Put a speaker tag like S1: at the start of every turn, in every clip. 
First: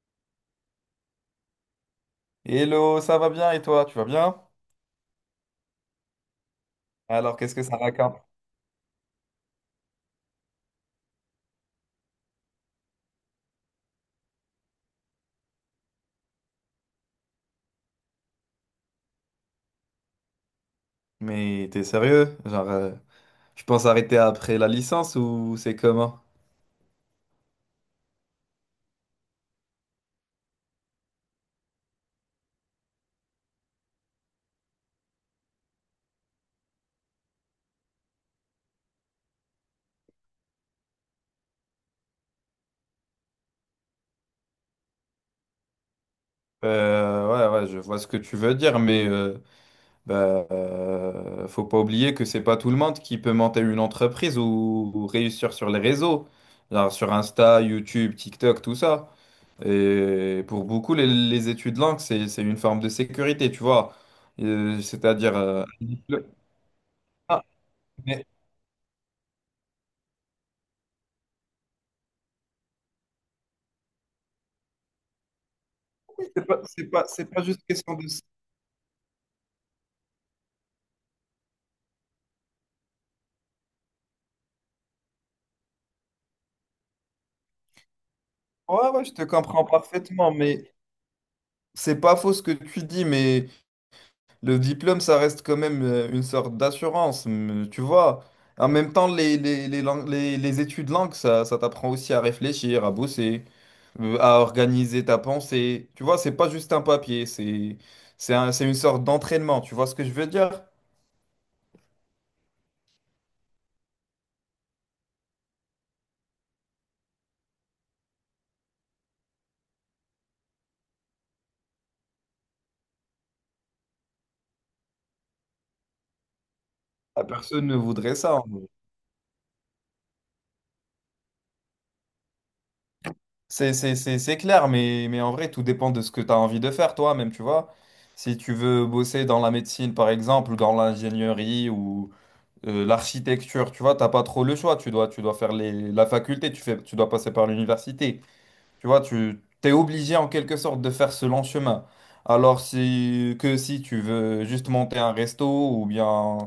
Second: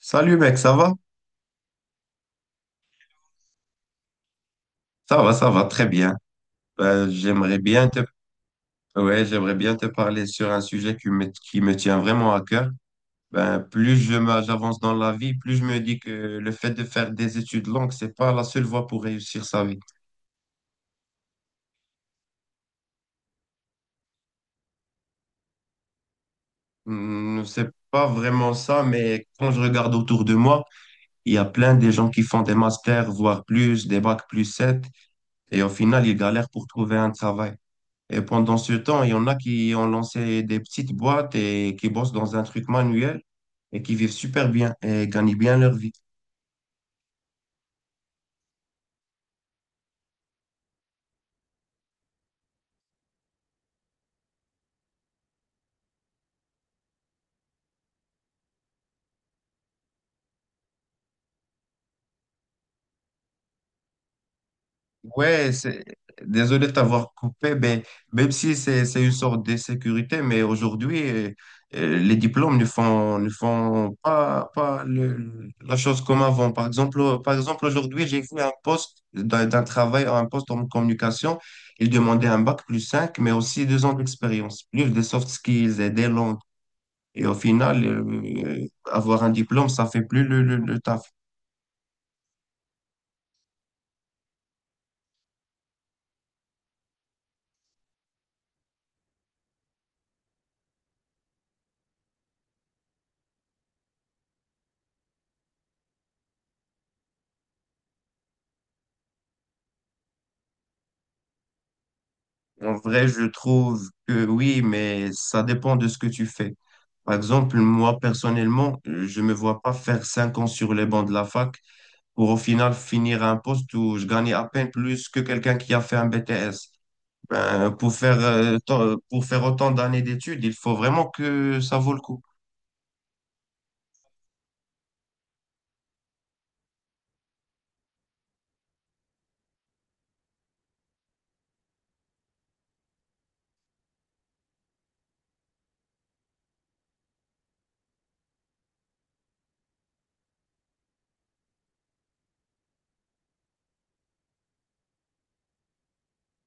S1: Salut mec, ça va?
S2: Hello, ça va bien et toi, tu vas bien?
S1: Ça va, ça va très bien.
S2: Alors, qu'est-ce
S1: J'aimerais
S2: que ça
S1: bien te,
S2: raconte?
S1: ouais, j'aimerais bien te parler sur un sujet qui me tient vraiment à cœur. Ben, plus j'avance dans la vie, plus je me dis que le fait de faire des études longues, c'est pas la seule voie pour réussir sa vie.
S2: Mais t'es sérieux? Tu penses arrêter après la licence ou c'est comment?
S1: Hmm, c'est pas vraiment ça, mais quand je regarde autour de moi, il y a plein de gens qui font des masters, voire plus, des bacs plus 7, et au final, ils galèrent pour trouver un travail. Et pendant ce temps, il y en a qui ont lancé des petites boîtes et qui bossent dans un truc manuel et qui vivent super bien et gagnent bien leur vie.
S2: Ouais, je vois ce que tu veux dire, mais faut pas oublier que c'est pas tout le monde qui peut monter une entreprise ou réussir sur les réseaux, genre sur Insta, YouTube, TikTok, tout ça. Et pour beaucoup, les études langues, c'est une forme de sécurité, tu vois. C'est-à-dire,
S1: Ouais, c'est...
S2: un diplôme.
S1: désolé de t'avoir
S2: Ah,
S1: coupé, mais
S2: mais
S1: même si c'est une sorte de sécurité, mais aujourd'hui, les diplômes ne font pas, pas la chose comme avant. Par exemple, euh,
S2: C'est
S1: par
S2: pas juste
S1: exemple
S2: question de...
S1: aujourd'hui, j'ai fait un poste d'un travail, un poste en communication. Il demandait un bac plus 5, mais aussi deux ans d'expérience, plus des soft skills et des langues. Et au final,
S2: Ouais, je
S1: avoir
S2: te
S1: un
S2: comprends
S1: diplôme, ça fait plus
S2: parfaitement, mais
S1: le taf.
S2: c'est pas faux ce que tu dis, mais le diplôme, ça reste quand même une sorte d'assurance, mais tu vois. En même temps, les études langues, ça t'apprend aussi à réfléchir, à bosser, à organiser ta pensée. Tu vois, c'est pas juste un papier, c'est c'est une sorte d'entraînement, tu vois ce que je veux dire?
S1: En vrai, je trouve que oui, mais ça dépend de ce que tu fais. Par exemple, moi, personnellement, je me vois pas faire cinq ans sur les bancs de la fac pour au final finir à un poste où je gagnais à peine plus que quelqu'un qui a fait un BTS.
S2: La personne
S1: Ben,
S2: ne
S1: pour
S2: voudrait ça.
S1: pour faire autant d'années d'études, il faut vraiment que ça vaut le coup.
S2: C'est clair, mais en vrai, tout dépend de ce que tu as envie de faire toi-même, tu vois. Si tu veux bosser dans la médecine, par exemple, dans l'ingénierie ou l'architecture, tu vois, t'as pas trop le choix. Tu dois faire la faculté, tu dois passer par l'université. Tu vois, tu t'es obligé en quelque sorte de faire ce long chemin. Alors si tu veux juste monter un resto ou bien,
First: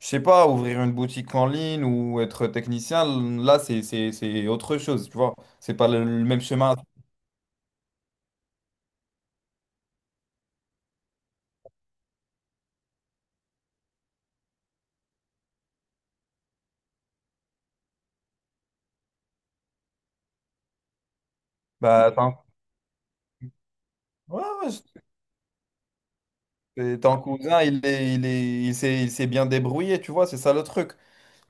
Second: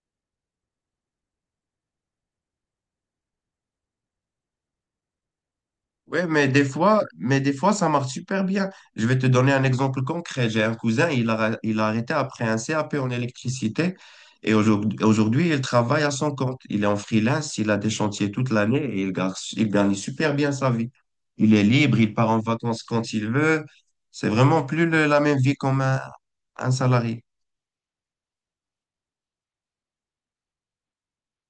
S2: je sais pas, ouvrir une boutique en ligne ou être technicien, là, c'est autre chose, tu vois. C'est pas le
S1: Ouais,
S2: même chemin.
S1: mais des fois, ça marche super bien. Je vais te donner un exemple concret. J'ai un cousin, il a arrêté après un CAP en électricité et aujourd'hui, il travaille à son compte. Il est en freelance, il a des chantiers toute l'année et il gagne super bien sa vie. Il est libre,
S2: Bah,
S1: il part
S2: ton...
S1: en vacances quand il veut. C'est
S2: ouais,
S1: vraiment
S2: ouais,
S1: plus la même vie comme un
S2: c'est- ton
S1: salarié.
S2: cousin, il s'est bien débrouillé, tu vois, c'est ça le truc.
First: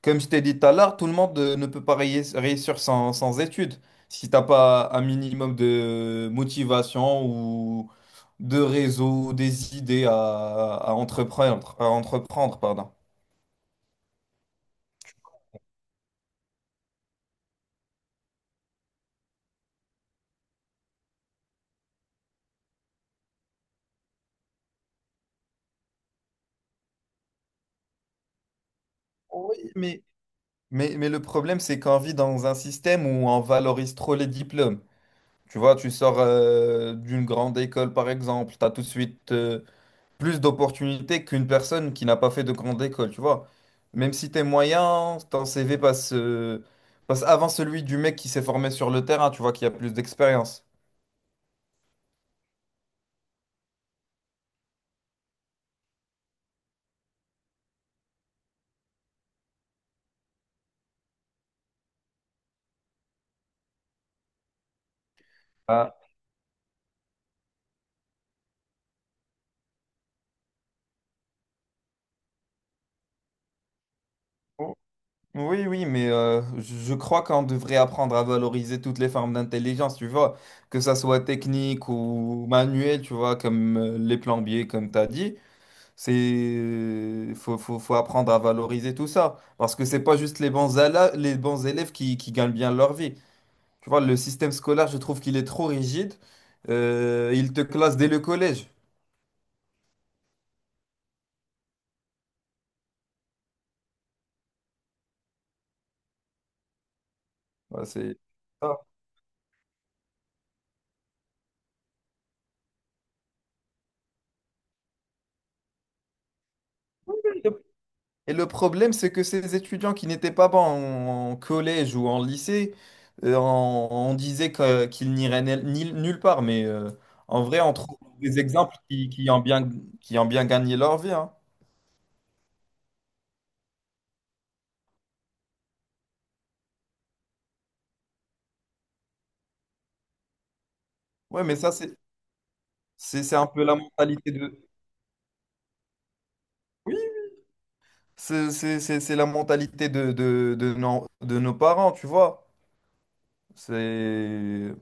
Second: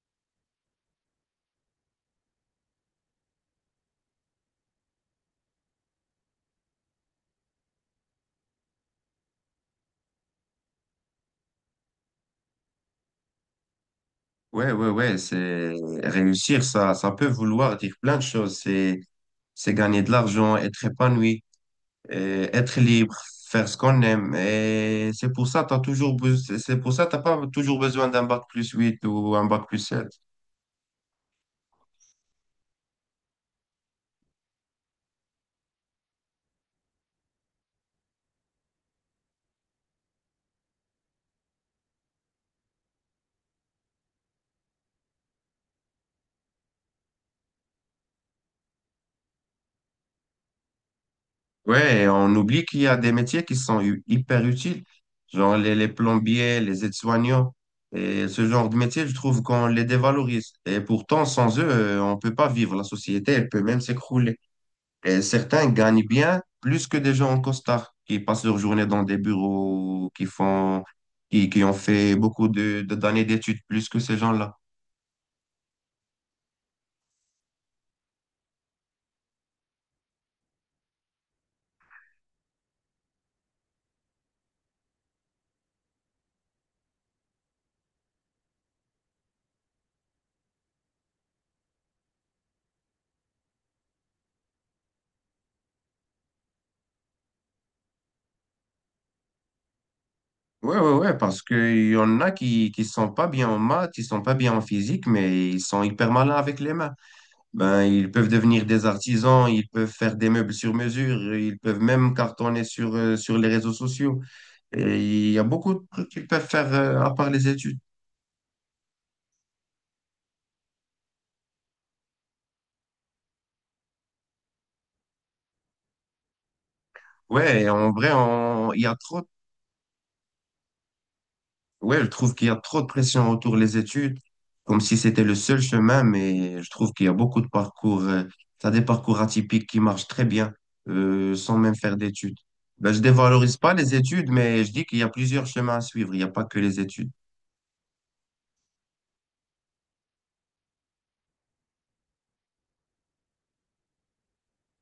S2: Comme je t'ai dit tout à l'heure, tout le monde ne peut pas réussir sans études. Si t'as pas un minimum de motivation ou de réseau, des idées à entreprendre, pardon.
S1: Ouais, c'est réussir, ça peut vouloir dire plein de choses. C'est gagner de l'argent, être épanoui, être libre, faire ce qu'on aime. Et c'est pour ça, c'est pour ça, t'as pas toujours besoin d'un bac plus 8 ou un
S2: Oui,
S1: bac plus
S2: mais...
S1: 7.
S2: Mais le problème, c'est qu'on vit dans un système où on valorise trop les diplômes. Tu vois, tu sors d'une grande école, par exemple, tu as tout de suite... plus d'opportunités qu'une personne qui n'a pas fait de grande école, tu vois. Même si t'es moyen, ton CV passe, passe avant celui du mec qui s'est formé sur le terrain, tu vois, qui a plus d'expérience.
S1: Ouais, et on oublie qu'il y a des métiers qui sont hyper utiles, genre les plombiers, les aides-soignants. Et ce genre de métier, je trouve qu'on les dévalorise. Et pourtant, sans eux, on peut pas vivre. La société, elle peut même s'écrouler. Et certains
S2: Ah,
S1: gagnent bien plus que des gens en costard qui passent leur journée dans des bureaux, qui ont fait beaucoup de, d'années d'études plus que ces gens-là.
S2: oh, oui, oui, mais je crois qu'on devrait apprendre à valoriser toutes les formes d'intelligence, tu vois, que ça soit technique ou manuelle, tu vois, comme les plombiers, comme t'as dit. C'est faut apprendre à valoriser tout ça parce que c'est pas juste les bons, les bons élèves qui gagnent bien leur vie. Tu vois, le système scolaire, je trouve qu'il est trop rigide. Il te classe dès le collège.
S1: Ouais, parce qu'il y en a qui sont pas bien en maths, ils sont pas bien en physique, mais ils sont hyper malins avec les mains. Ben,
S2: Voilà,
S1: ils
S2: c'est
S1: peuvent devenir
S2: ça.
S1: des artisans, ils peuvent faire des meubles sur mesure, ils peuvent même cartonner sur les réseaux sociaux. Et il y a beaucoup de trucs qu'ils peuvent faire à part les études.
S2: Et le problème, c'est que ces étudiants qui n'étaient pas bons en collège ou en lycée, on disait qu'ils n'iraient nulle part. Mais en vrai, on trouve des exemples
S1: Il y a
S2: qui,
S1: trop
S2: qui ont bien, qui ont bien gagné leur vie, hein.
S1: ouais, je trouve qu'il y a trop de pression autour des études, comme si c'était le seul chemin, mais je trouve qu'il y a beaucoup de parcours, t'as des parcours atypiques qui marchent très bien,
S2: Ouais,
S1: sans
S2: mais ça,
S1: même faire d'études. Ben, je
S2: c'est un
S1: dévalorise
S2: peu
S1: pas
S2: la
S1: les études,
S2: mentalité de...
S1: mais je dis qu'il y a plusieurs chemins à suivre, il n'y a pas que les
S2: Oui,
S1: études.
S2: c'est la mentalité de nos parents, tu vois. C'est...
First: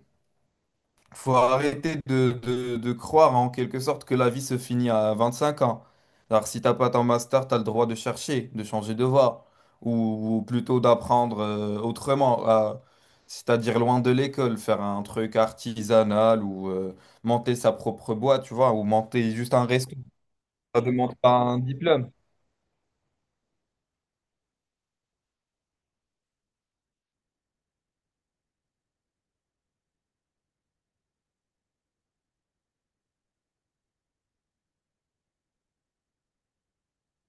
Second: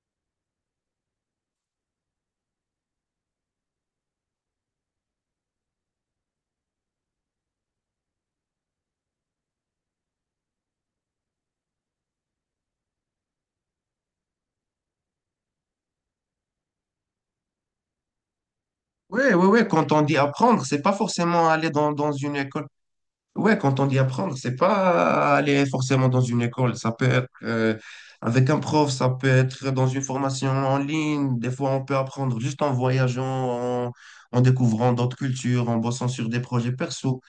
S2: faut arrêter de croire en quelque sorte que la vie se finit à 25 ans. Alors, si t'as pas ton master, t'as le droit de chercher, de changer de voie, ou plutôt d'apprendre autrement, à- c'est-à-dire loin de l'école, faire un truc artisanal ou monter sa propre boîte, tu vois, ou monter juste
S1: Oui.
S2: un
S1: Quand
S2: resto.
S1: on dit apprendre,
S2: Ça
S1: c'est pas
S2: demande pas
S1: forcément
S2: un
S1: aller
S2: diplôme.
S1: dans une école. Ouais, quand on dit apprendre, c'est pas aller forcément dans une école. Ça peut être avec un prof, ça peut être dans une formation en ligne. Des fois, on peut apprendre juste en voyageant, en, en découvrant d'autres cultures, en bossant sur des projets perso.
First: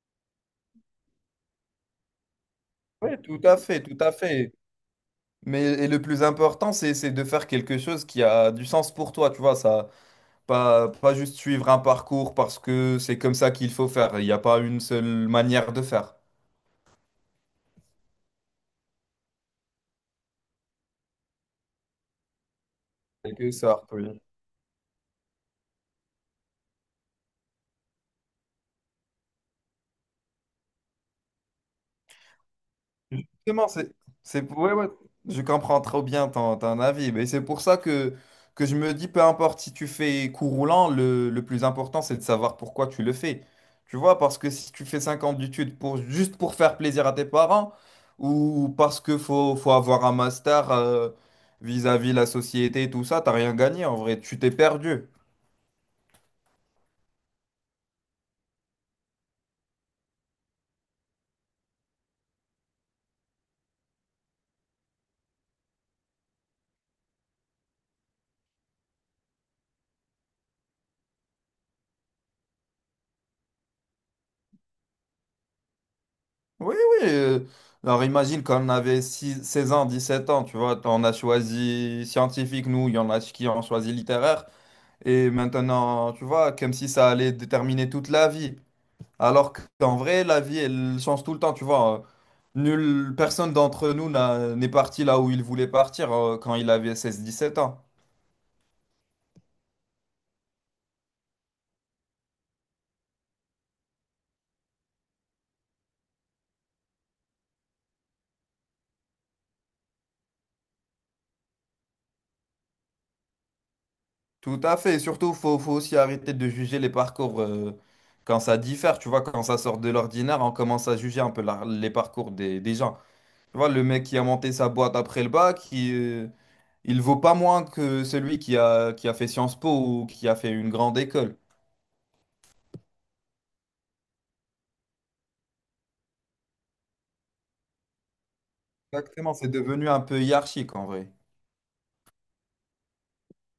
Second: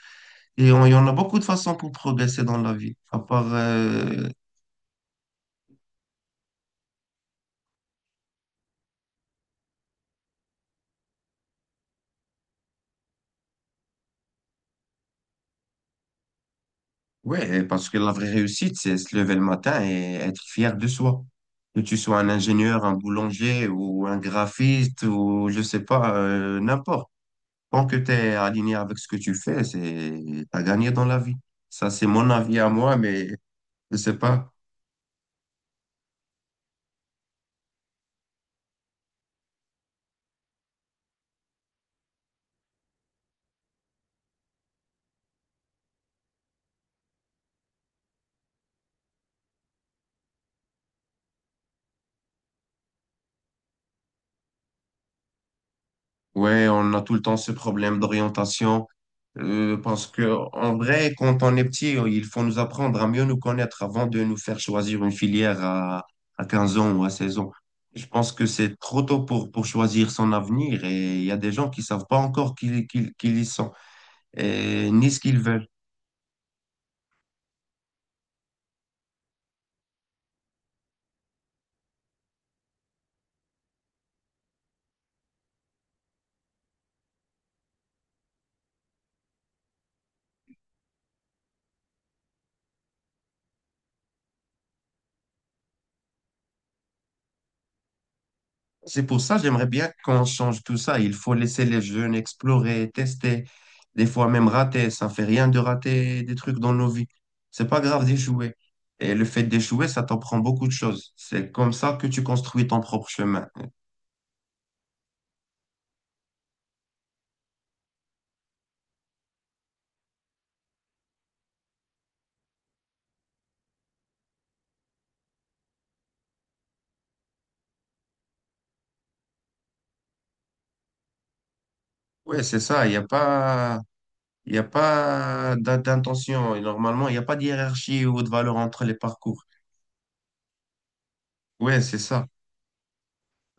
S1: Et il y en a beaucoup de façons pour progresser dans la vie.
S2: Oui,
S1: À
S2: tout
S1: part,
S2: à fait, tout à fait. Mais et le plus important, c'est de faire quelque chose qui a du sens pour toi, tu vois, ça. Pas juste suivre un parcours parce que c'est comme ça qu'il faut faire. Il n'y a pas une seule manière de faire.
S1: ouais, parce que la vraie réussite, c'est se lever le matin et être fier de soi. Que tu sois un ingénieur, un
S2: C'est que
S1: boulanger
S2: ça.
S1: ou un
S2: Oui.
S1: graphiste ou je sais pas, n'importe. Tant que tu es aligné avec ce que tu fais, c'est t'as gagné dans la vie. Ça, c'est mon avis à moi, mais
S2: Justement,
S1: je sais
S2: c'est,
S1: pas.
S2: ouais, ouais, je comprends trop bien ton avis, mais c'est pour ça que je me dis, peu importe si tu fais cours roulant, le plus important, c'est de savoir pourquoi tu le fais. Tu vois, parce que si tu fais 5 ans d'études pour, juste pour faire plaisir à tes parents, ou parce que faut avoir un master vis-à-vis la société et tout ça, t'as rien gagné en vrai, tu t'es perdu.
S1: Ouais, on a tout le temps ce problème d'orientation, euh, parce que, en vrai, quand on est petit, il faut nous apprendre à mieux nous connaître avant de nous faire choisir une filière à 15 ans ou à 16 ans. Je pense que c'est trop tôt pour choisir son avenir et il y a des gens qui savent pas encore qui ils sont et ni ce qu'ils veulent.
S2: Oui, oui. Alors imagine quand on avait 16 ans, sept ans, tu vois, on a choisi scientifique, nous, il y en a qui ont choisi littéraire. Et maintenant, tu vois, comme si ça allait déterminer toute la vie. Alors qu'en vrai, la vie, elle change tout le temps, tu vois. Nulle personne d'entre nous n'est parti là où il voulait partir quand il avait 16 17 ans.
S1: C'est pour ça j'aimerais bien qu'on change tout ça. Il faut laisser les jeunes explorer, tester, des fois même rater. Ça fait rien de rater des trucs dans nos vies. C'est pas grave d'échouer. Et le fait d'échouer, ça t'apprend beaucoup de choses. C'est comme ça que tu construis ton propre chemin.
S2: Tout à fait. Et surtout, faut aussi arrêter de juger les parcours, quand ça diffère, tu vois, quand ça sort de l'ordinaire, on commence à juger un peu les parcours des gens. Tu vois, le mec qui a monté sa boîte après le bac, il vaut pas moins que celui qui a fait Sciences Po ou qui a fait une grande école.
S1: Oui, c'est ça. Il y a pas d'intention. Et normalement, il n'y a pas de hiérarchie ou de valeur entre les
S2: Exactement,
S1: parcours.
S2: c'est devenu un peu hiérarchique en vrai.
S1: Oui, c'est ça.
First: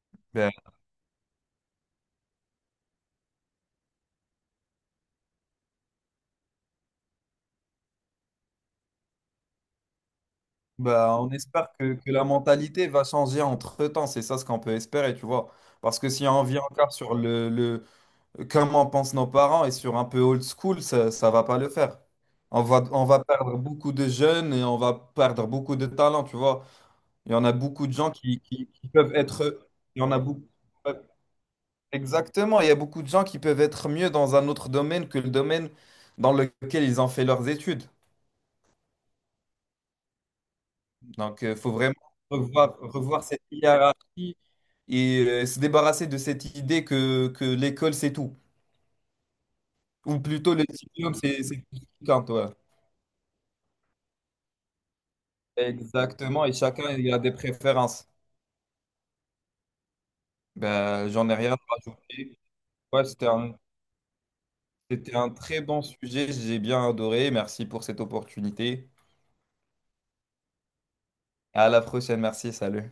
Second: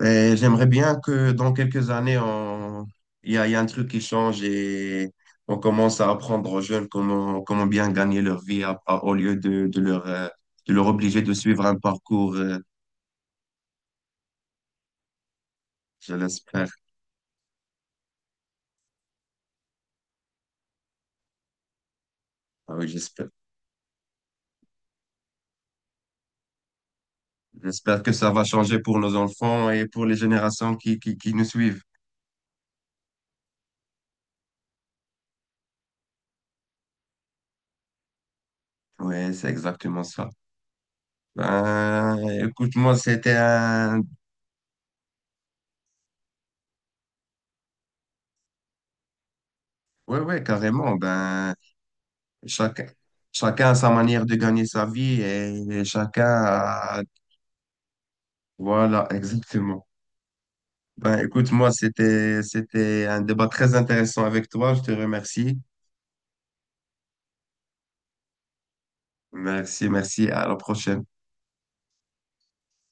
S1: Et
S2: Ben,
S1: j'aimerais bien que dans quelques années, il y a un truc qui change et on commence à apprendre aux jeunes comment bien gagner leur vie au lieu de leur
S2: bah,
S1: obliger
S2: on
S1: de suivre
S2: espère
S1: un
S2: que la
S1: parcours,
S2: mentalité va changer entre-temps, c'est ça ce qu'on peut espérer, tu vois. Parce que
S1: je
S2: si on vit
S1: l'espère.
S2: encore sur le comment pensent nos parents et sur un peu old school, ça va pas le faire. On
S1: Ah
S2: va,
S1: oui,
S2: on va
S1: j'espère.
S2: perdre beaucoup de jeunes et on va perdre beaucoup de talents, tu vois. Il y en a beaucoup de
S1: J'espère
S2: gens
S1: que ça
S2: qui,
S1: va
S2: qui-
S1: changer
S2: qui
S1: pour
S2: peuvent
S1: nos
S2: être.
S1: enfants et
S2: Il y
S1: pour
S2: en
S1: les
S2: a beaucoup.
S1: générations qui nous suivent.
S2: Exactement, il y a beaucoup de gens qui peuvent être mieux dans un autre domaine que le domaine dans lequel ils ont fait leurs études.
S1: Oui, c'est exactement ça.
S2: Donc, il faut vraiment
S1: Ben,
S2: revoir,
S1: écoute-moi,
S2: revoir
S1: c'était
S2: cette
S1: un...
S2: hiérarchie et se débarrasser de cette idée que l'école, c'est tout.
S1: Oui,
S2: Ou
S1: oui,
S2: plutôt, le
S1: carrément.
S2: diplôme, c'est
S1: Ben,
S2: c'est tout ce qui compte, ouais.
S1: chacun, chacun a sa manière de gagner sa vie et chacun
S2: Exactement, et chacun
S1: a...
S2: il a des préférences.
S1: Voilà, exactement.
S2: Ben,
S1: Ben,
S2: j'en ai
S1: écoute,
S2: rien à
S1: moi,
S2: rajouter. Ouais,
S1: c'était un
S2: c'était
S1: débat
S2: un
S1: très intéressant avec toi. Je te
S2: C'était un
S1: remercie.
S2: très bon sujet, j'ai bien adoré. Merci pour cette opportunité.
S1: Merci, merci. À la prochaine.
S2: À la prochaine, merci, salut.